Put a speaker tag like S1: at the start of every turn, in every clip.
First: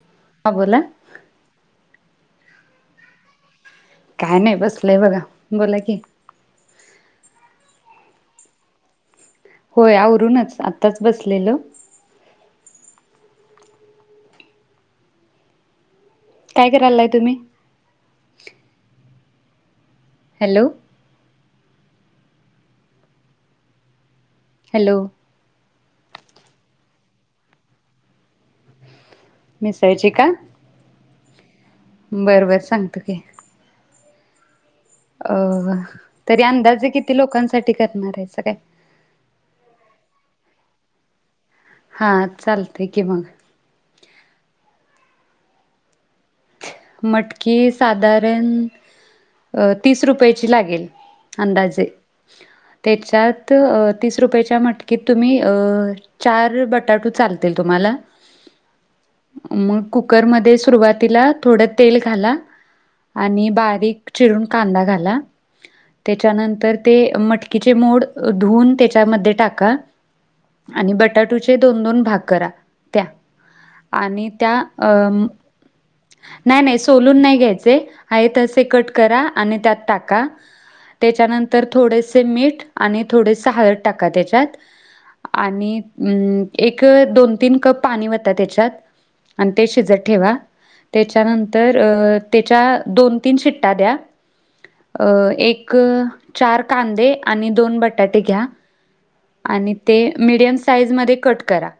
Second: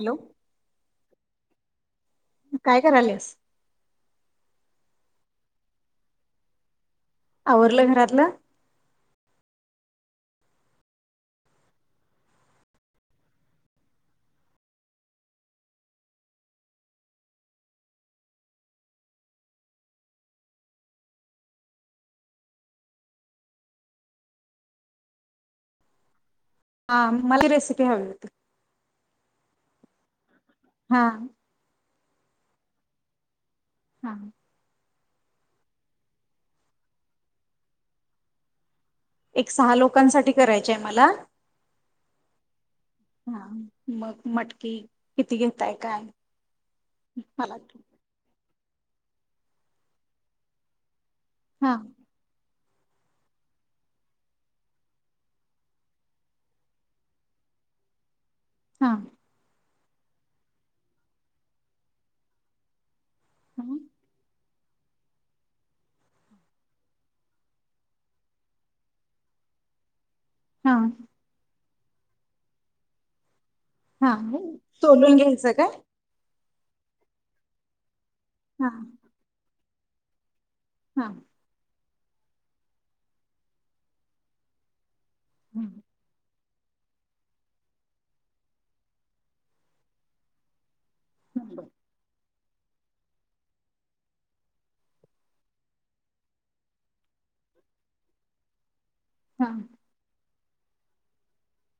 S1: Hello!
S2: हा बोला
S1: काय कराल्यास?
S2: काय नाही बसलोय बघा, बोला की,
S1: आवरलं घरातलं?
S2: होय! आवरूनच, आत्ताच बसलेलो काय करायला तुम्ही? हॅलो! हॅलो!
S1: हा! मला ती रेसिपी हवी होती?
S2: मिसळची का!
S1: हा!
S2: बरं, बरं, सांगतो की,
S1: हा!
S2: अ, तरी अंदाजे किती लोकांसाठी करणार आहेसा काय?
S1: एक सहा लोकांसाठी करायची आहे मला,
S2: हा, चालते की, मग
S1: हा, मग मटकी किती घेताय का?
S2: मटकी साधारण तीस रुपयाची लागेल.
S1: हा
S2: अंदाजे, त्याच्यात अ तीस रुपयाच्या मटकीत तुम्ही चार बटाटू चालतील तुम्हाला
S1: हा!
S2: मग कुकरमध्ये सुरुवातीला थोडं तेल घाला आणि बारीक चिरून कांदा घाला त्याच्यानंतर ते मटकीचे मोड धुवून त्याच्यामध्ये टाका
S1: हा
S2: आणि बटाटोचे दोन दोन भाग करा त्या आणि त्या अं म
S1: चका
S2: नाही नाही सोलून नाही घ्यायचे आहे तसे
S1: हा
S2: कट करा आणि त्यात टाका.
S1: हा
S2: त्याच्यानंतर थोडेसे मीठ आणि थोडेस हळद टाका त्याच्यात आणि अं एक दोन तीन कप पाणी ओता त्याच्यात आणि ते शिजत ठेवा. त्याच्यानंतर त्याच्या दोन तीन शिट्या द्या. अ एक चार कांदे आणि दोन बटाटे घ्या.
S1: हा
S2: आणि ते मीडियम साईज मध्ये कट करा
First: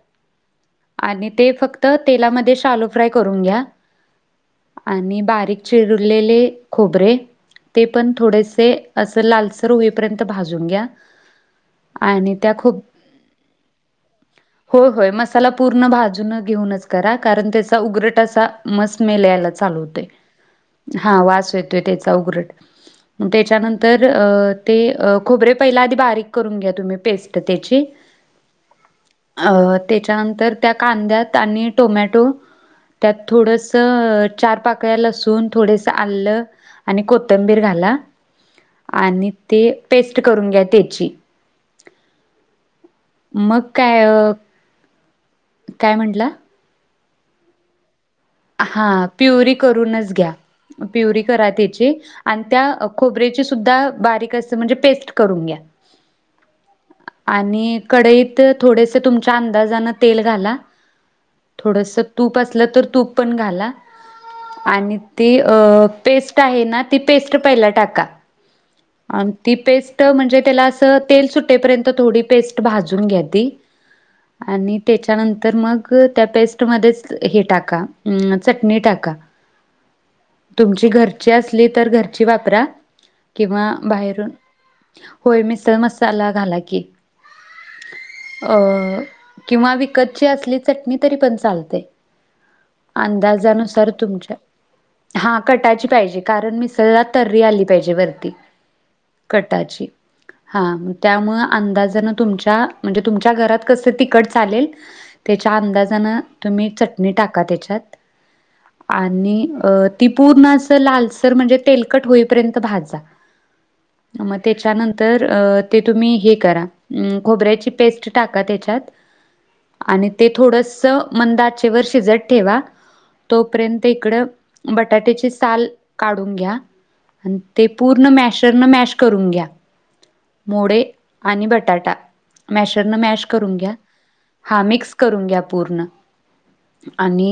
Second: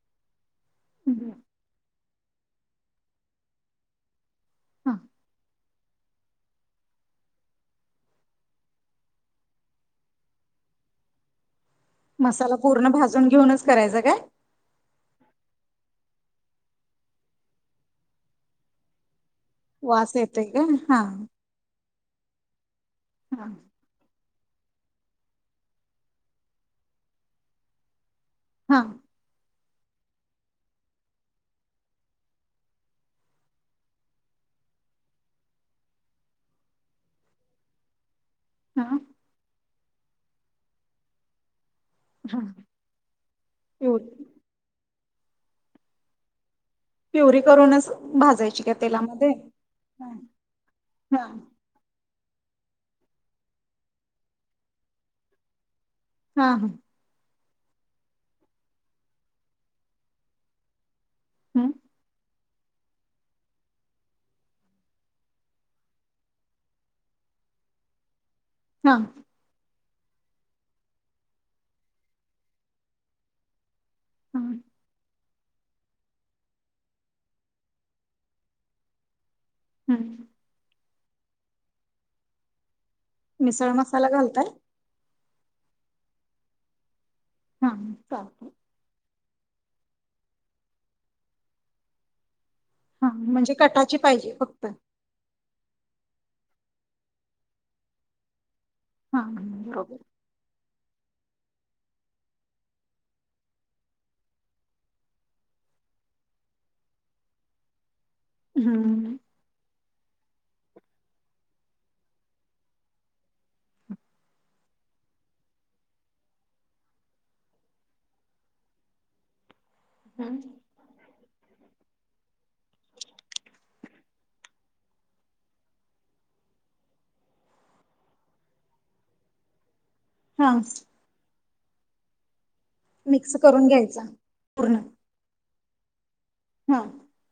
S2: आणि ते फक्त तेलामध्ये शालो फ्राय करून घ्या
S1: हा
S2: आणि बारीक चिरलेले खोबरे ते पण थोडेसे असं लालसर होईपर्यंत भाजून घ्या. आणि त्या
S1: मसाला पूर्ण भाजून घेऊनच करायचा काय
S2: हो होय मसाला पूर्ण भाजून घेऊनच करा कारण त्याचा उगरटा असा स्मेलस यालाच
S1: वास येतोय काय
S2: हा वास येतो त्याचा उगरट मग
S1: हा
S2: त्याच्यानंत तर ते खोबरे पहिल्या आधी बारीक करून घ्या तुम्ही पेस्ट त्याची
S1: हां
S2: अ त्याच्यानंतर त्या कांद्यात आणि टोमॅटो त्यात थोडसं चार पाकळ्या लसून थोडसं आलं आणि कोथंबीर घाला
S1: [inaudible]
S2: आणि ते पेस्ट करून घ्या त्याची.
S1: हा,
S2: मग काय अ
S1: प्युरी
S2: काय म्हटंला?
S1: प्युरी करून असं भाज
S2: हा प्युरी करूनच घ्या प्युरी
S1: हा
S2: करा त्याची. आणि त्या खोबऱेची सुद्धा बारीक अस म्हणजे पेस्ट करून घ्या.
S1: हा हा
S2: आणि कढईत थोडेसे तुमच्या अंदाजानं तेल घाला.
S1: हम्म
S2: थोडसं तूप असलं तर तूप पण घाला. आणि ती पेस्ट आहे ना ती पेस्ट पहिला टाका.
S1: हां
S2: आणि ती पेस्ट म्हणजे त्याला असं तेल सुट्टेपर्यंत थोडी पेस्ट भाजून घ्या ती.
S1: हा
S2: आणि त्याच्यानंतर मग त्या पेस्टमध्येच हे टाका. हंम चटणी टाका.
S1: हम्
S2: तुमची घरची असली तर घरची वापरा
S1: मिसळ
S2: किंवा
S1: मसाला
S2: बाहेरून
S1: घालताय
S2: होय मिसळ मसाला घाला की
S1: हा चालतंय
S2: अं किंवा विकतची असली चटणी तरी पण चालते.
S1: हा म्हणजे
S2: अंदाजानुसार
S1: कटाची पाहिजे
S2: तुमच्या.
S1: फक्त
S2: हा कटायची पाहिजे कारण मिसळला तर्री आली पाहिजे वरती.
S1: हा हम्म,
S2: कटाची.
S1: बरोबर
S2: हां, म त्यामुळ अंदाजान तुमच्या, म्हणजे तुमच्या घरात, कसं तिकट चालेल त्यच्या अंदाजानं, तुम्ही चटणी टाका त्याच्यात,
S1: हम्म
S2: आणि ती पूर्ण असं लालसर, म्हणजे तेलकट होईपर्यंत, भाजा. मग त्याच्यानंतर, अ ते तुम्ही, हे करा म खोबऱ्याची पेस्ट, टाका त्याच्यात.
S1: [inaudible]
S2: आणि ते
S1: हम्म
S2: थोडंसं, मंद आचेवर शिजत ठेवा, तोपर्यंत इकड बटाट्याची साल, काढून घ्या. अन, ते पूर्ण मॅशरन, मॅश करून घ्या.
S1: हा
S2: मोडे आणि बटाटा, मॅशरन, मॅश
S1: मिक्स
S2: करून घ्या,
S1: घ्यायचा
S2: हां मिक्स करून घ्या, पूर्ण.
S1: ह्म.
S2: आणि,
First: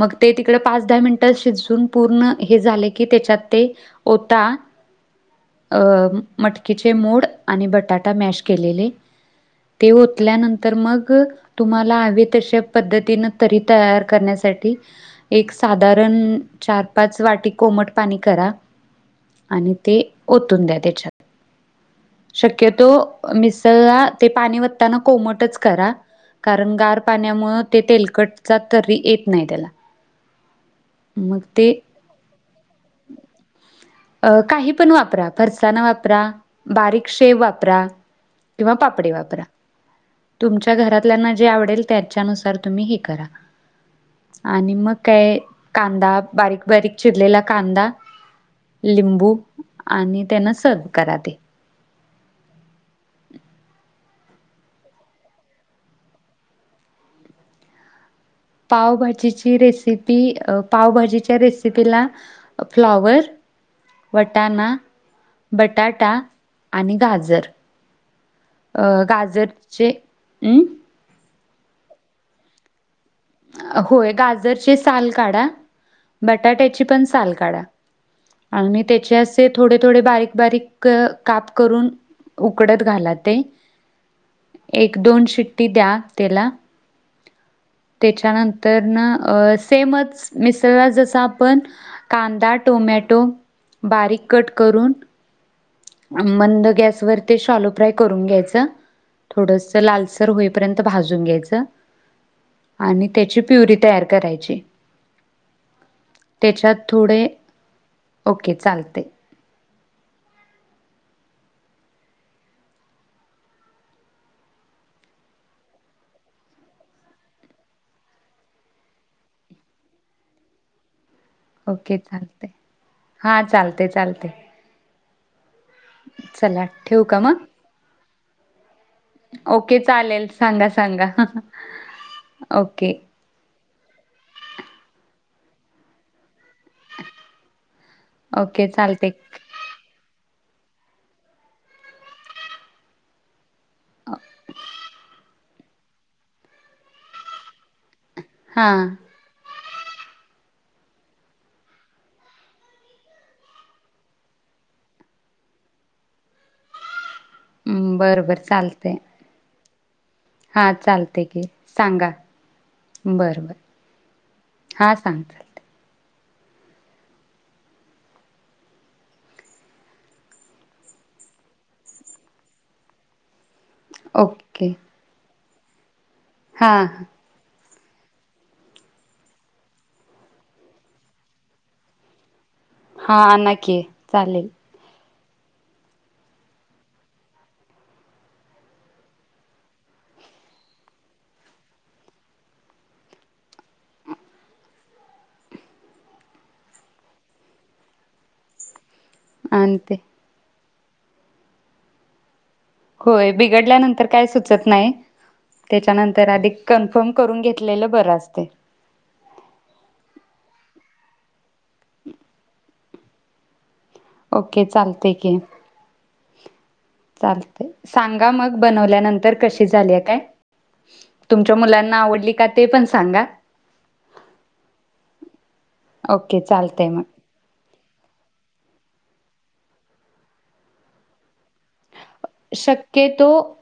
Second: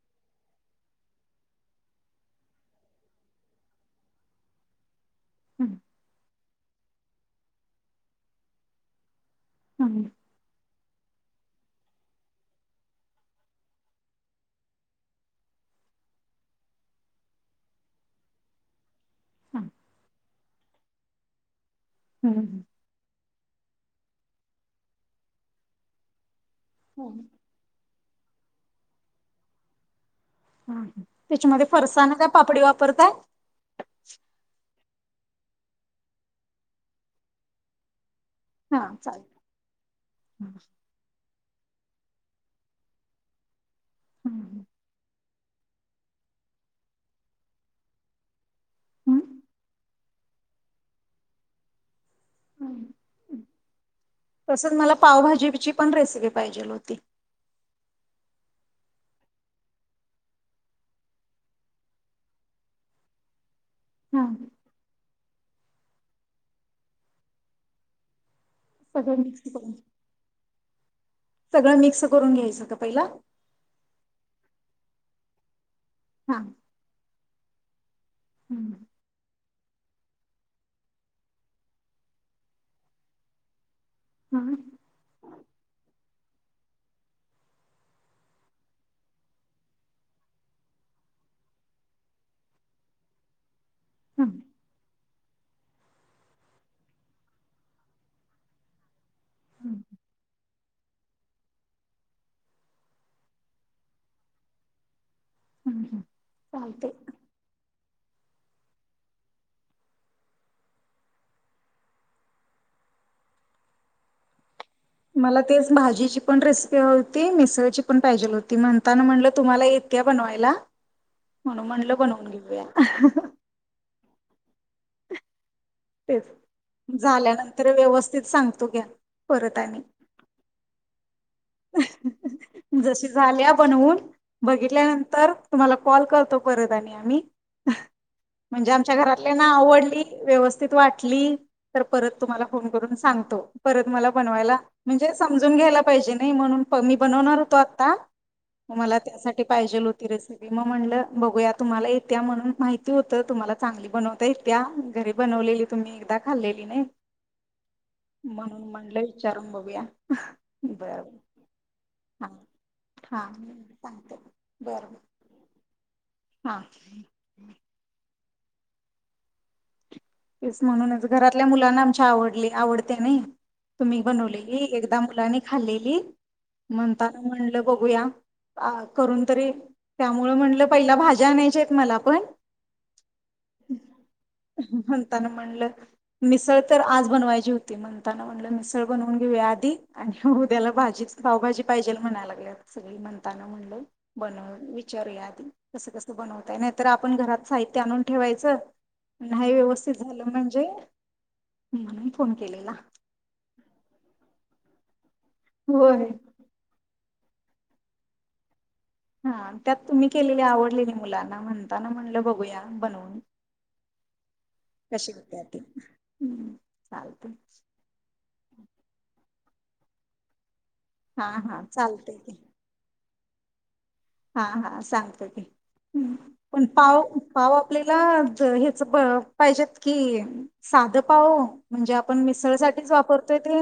S2: मग ते तिकड, पाच-दहा मिनटं, शिजून पूर्ण, हे झाले की, त्याच्यात ते ओता.
S1: हम्म
S2: अ मटकीचे मोड, आणि बटाटा मॅश केलेले ते
S1: हम्म
S2: ओतल्यानंतर मग, तुम्हाला हवे तशा पद्धतीन, तरी तयार करण्यासाठी एक साधारण, चार-पाच वाटी, कोमट पाणी करा.
S1: हा
S2: आणि ते ओतून द्या, त्याच्यात.
S1: हम्म हम्म.
S2: शक्यतो मिसळला, ते पाणी ओतताना, कोमटच करा. कारण गार
S1: हा
S2: पाण्यामुळ, ते तेलकटचा, तरी येत नही त्याला.
S1: हाका,
S2: मग
S1: त्याच्यामध्ये
S2: ते
S1: फरसाण का, पापडी वापरतात?
S2: अ काही पण वापरा, फरसान वापरा, बारीक शेव वापरा किंवा
S1: हा
S2: पापडी
S1: चालेल
S2: वापरा, तुमच्या घरात ज्यांना, जे आवडेल त्याच्यानुसार, तुम्ही हे करा, आणि मग काय कांदा, बारीक-बारीक चिरलेला कांदा लिंबू, आणि त्यांना सर्व करा ते.
S1: तसंच मला, पावभाजीची पण रेसिपी, पाहिजेल होती.
S2: पावभाजीची रेसिपी, अ पावभाजीच्या रेसिपीला फ्लॉवर,
S1: हा
S2: वटाणा बटाटा आणि गाजर, अ
S1: सगळं मिक्स करून
S2: गाजरचे अं?
S1: सगळं मिक्स करून, घ्यायचं का पहिल?
S2: होय गाजरचे साल काढा,
S1: हा
S2: बटाट्याची पण साल काढा आणि त्याच्यास ते थोडे-थोडे, बारीक-बारीक, क-काप करून, उकडत घाला, ते.
S1: हं.
S2: एक- दोन शिट्टी द्या, त्याला त्याच्यानंतर ना, अ सेमच मिसळला, जसं आपण कांदा, टोमॅटो, बारीक
S1: हम्म.
S2: कट करून मंद गॅसवर, ते शालो फ्राय करून घ्यायचं, थोडंसं लालसर होई पर्यंत भाजून घ्यायचं, आणि त्याची प्युरी, तयार करायची.
S1: हम्म.
S2: त्याच्यात
S1: चालते
S2: थोडे, ओके चालतय
S1: मला तेच, माजीची पण रेसिपी हवी होती, मिसळची पण पाहिजेल होती, म्हणताना म्हणलं, तुम्हाला ये येतीया बनवायला म्हणून म्हणलं बनवून घेऊया.
S2: चालतंय चालतंय चला
S1: तेचं
S2: ठेवू का मग
S1: झाल्यानंतर व्यवस्थित सांगतो घ्यां
S2: ओके चालेल सांगा सांगा ओके
S1: झाल्यां बनवूंन बघितल्यानंतर तुम्हांला कॉल करतो परंत आणि आम्हीं
S2: ओके
S1: म्हणजे आमच्यां
S2: चालते
S1: घरांतली त्यांना आवडली व्यवस्थित वाटली तरं परंत तुम्हांला फोन करूंन सांगतो. परंत मलां बनवांयला म्हणजे समजूंन घ्यायंला पाहिजे नई म्हणूंन मी बनवणांर होतो आंता
S2: हा
S1: मलां त्यांसाठी टी पाहिजेल होती रेसिपी मगं म्हणलं बघूंया तुम्हांला येतिया म्हणूंन माहिती होतं तुम्हांला चांगली बनवतां येतीया घरी बनवलेली तुम्हीं एकदां खाल्लेली नई
S2: हम्म, बरं बरं
S1: म्हणूंन म्हटलं विचारूंन बघूंया
S2: हां चालतंय की सांगा बरं
S1: हां
S2: बरं
S1: सांगते बरं
S2: हां सांगते
S1: हां. तेचं म्हणूनचं घरांतल्या मुलांना आमची आवडली आवडते नई तुम्हीं बनवलेली
S2: ओके
S1: एकदां मुलांनी खाल्लेली
S2: हा
S1: म्हणतांना म्हणलं बघूंया अं करूंन तरी त्यामूळे म्हटलं पहिला भाज्यां आणांयच्या आहेतं मलां पणं
S2: हां आंनिकी चालेल
S1: म्हणतांना म्हणलं मिसळं तरं आंज बनवांयची होती म्हणतांना म्हणलं मिसळं बनवूंन घेऊं आंधी आणि उद्यांला भाजी पावभाजी पाहिजेल म्हणांय लागल्यांत सगळें म्हणतांना बनवूंन विचारूंया आंधी कसं कसं बनवतांय नाहीं तरं आपणं घरांत साहित्यं आणूंन ठेवायचं. नाहीं
S2: आणि
S1: व्यवस्थित
S2: ते
S1: झालं म्हणजे म्हणूंन फोन केलेला
S2: होयं बिघडल्यानंतर कायं सुचतं नाहीं
S1: होय
S2: त्यांच्यानंतर अधिक कन्फर्म करूंन घेतलेलं बरं असतंय.
S1: हां त्यांत तुम्हीं केलेली आवडलेली मुलांना म्हणतांना म्हणलं बघूंया बनवूंन
S2: ओके चालतंय की
S1: हम्मं
S2: चालतंय सांगा मगं बनवल्यानंतर कशी झाली आहे कायं
S1: हा
S2: तुमच्यां
S1: हा
S2: मुलांना
S1: चालते
S2: आवडली कां ते पणं सांगा.
S1: हां हां सांगतो की,
S2: ओके
S1: पणं
S2: चालतंय
S1: पांव?
S2: मग
S1: पांव आपल्यांला ह्यांचं पाहिजेत की, साधं पांव म्हणजे मिसळसाठीच
S2: शक्यतो,
S1: वापरतोय ते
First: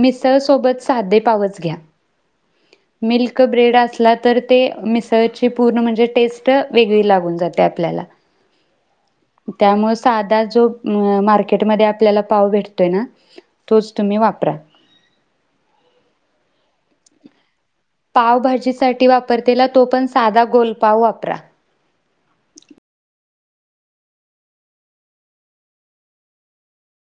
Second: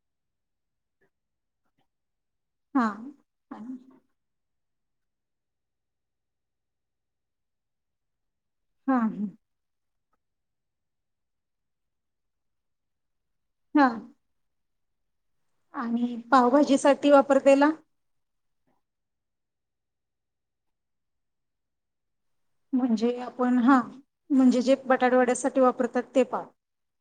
S2: मिसळं सोबतं सांधे पावचं घ्यां.
S1: हा
S2: मिल्क ब्रेड
S1: आणि-
S2: असल्यांव तरं ते मिसळची पूर्ण म्हणजे, टेस्टं वेगळी लागूंन जाते आपल्यांला.
S1: हां हां
S2: त्यांमुळे सांधा जो मार्केटमध्यें आपल्यांला पांव भेटतोय नां,
S1: हा
S2: तोचं तुम्हीं वापरां.
S1: आणि पावभाजी सांठी वापरतेला?
S2: पावभाजी सांठी वापरतेला, तो पणं सांधा गोलपांव वापरा.
S1: म्हणजे आपणं हां, म्हणजे जे बटाटवड्यांसाठी वापरतांत ते पांव.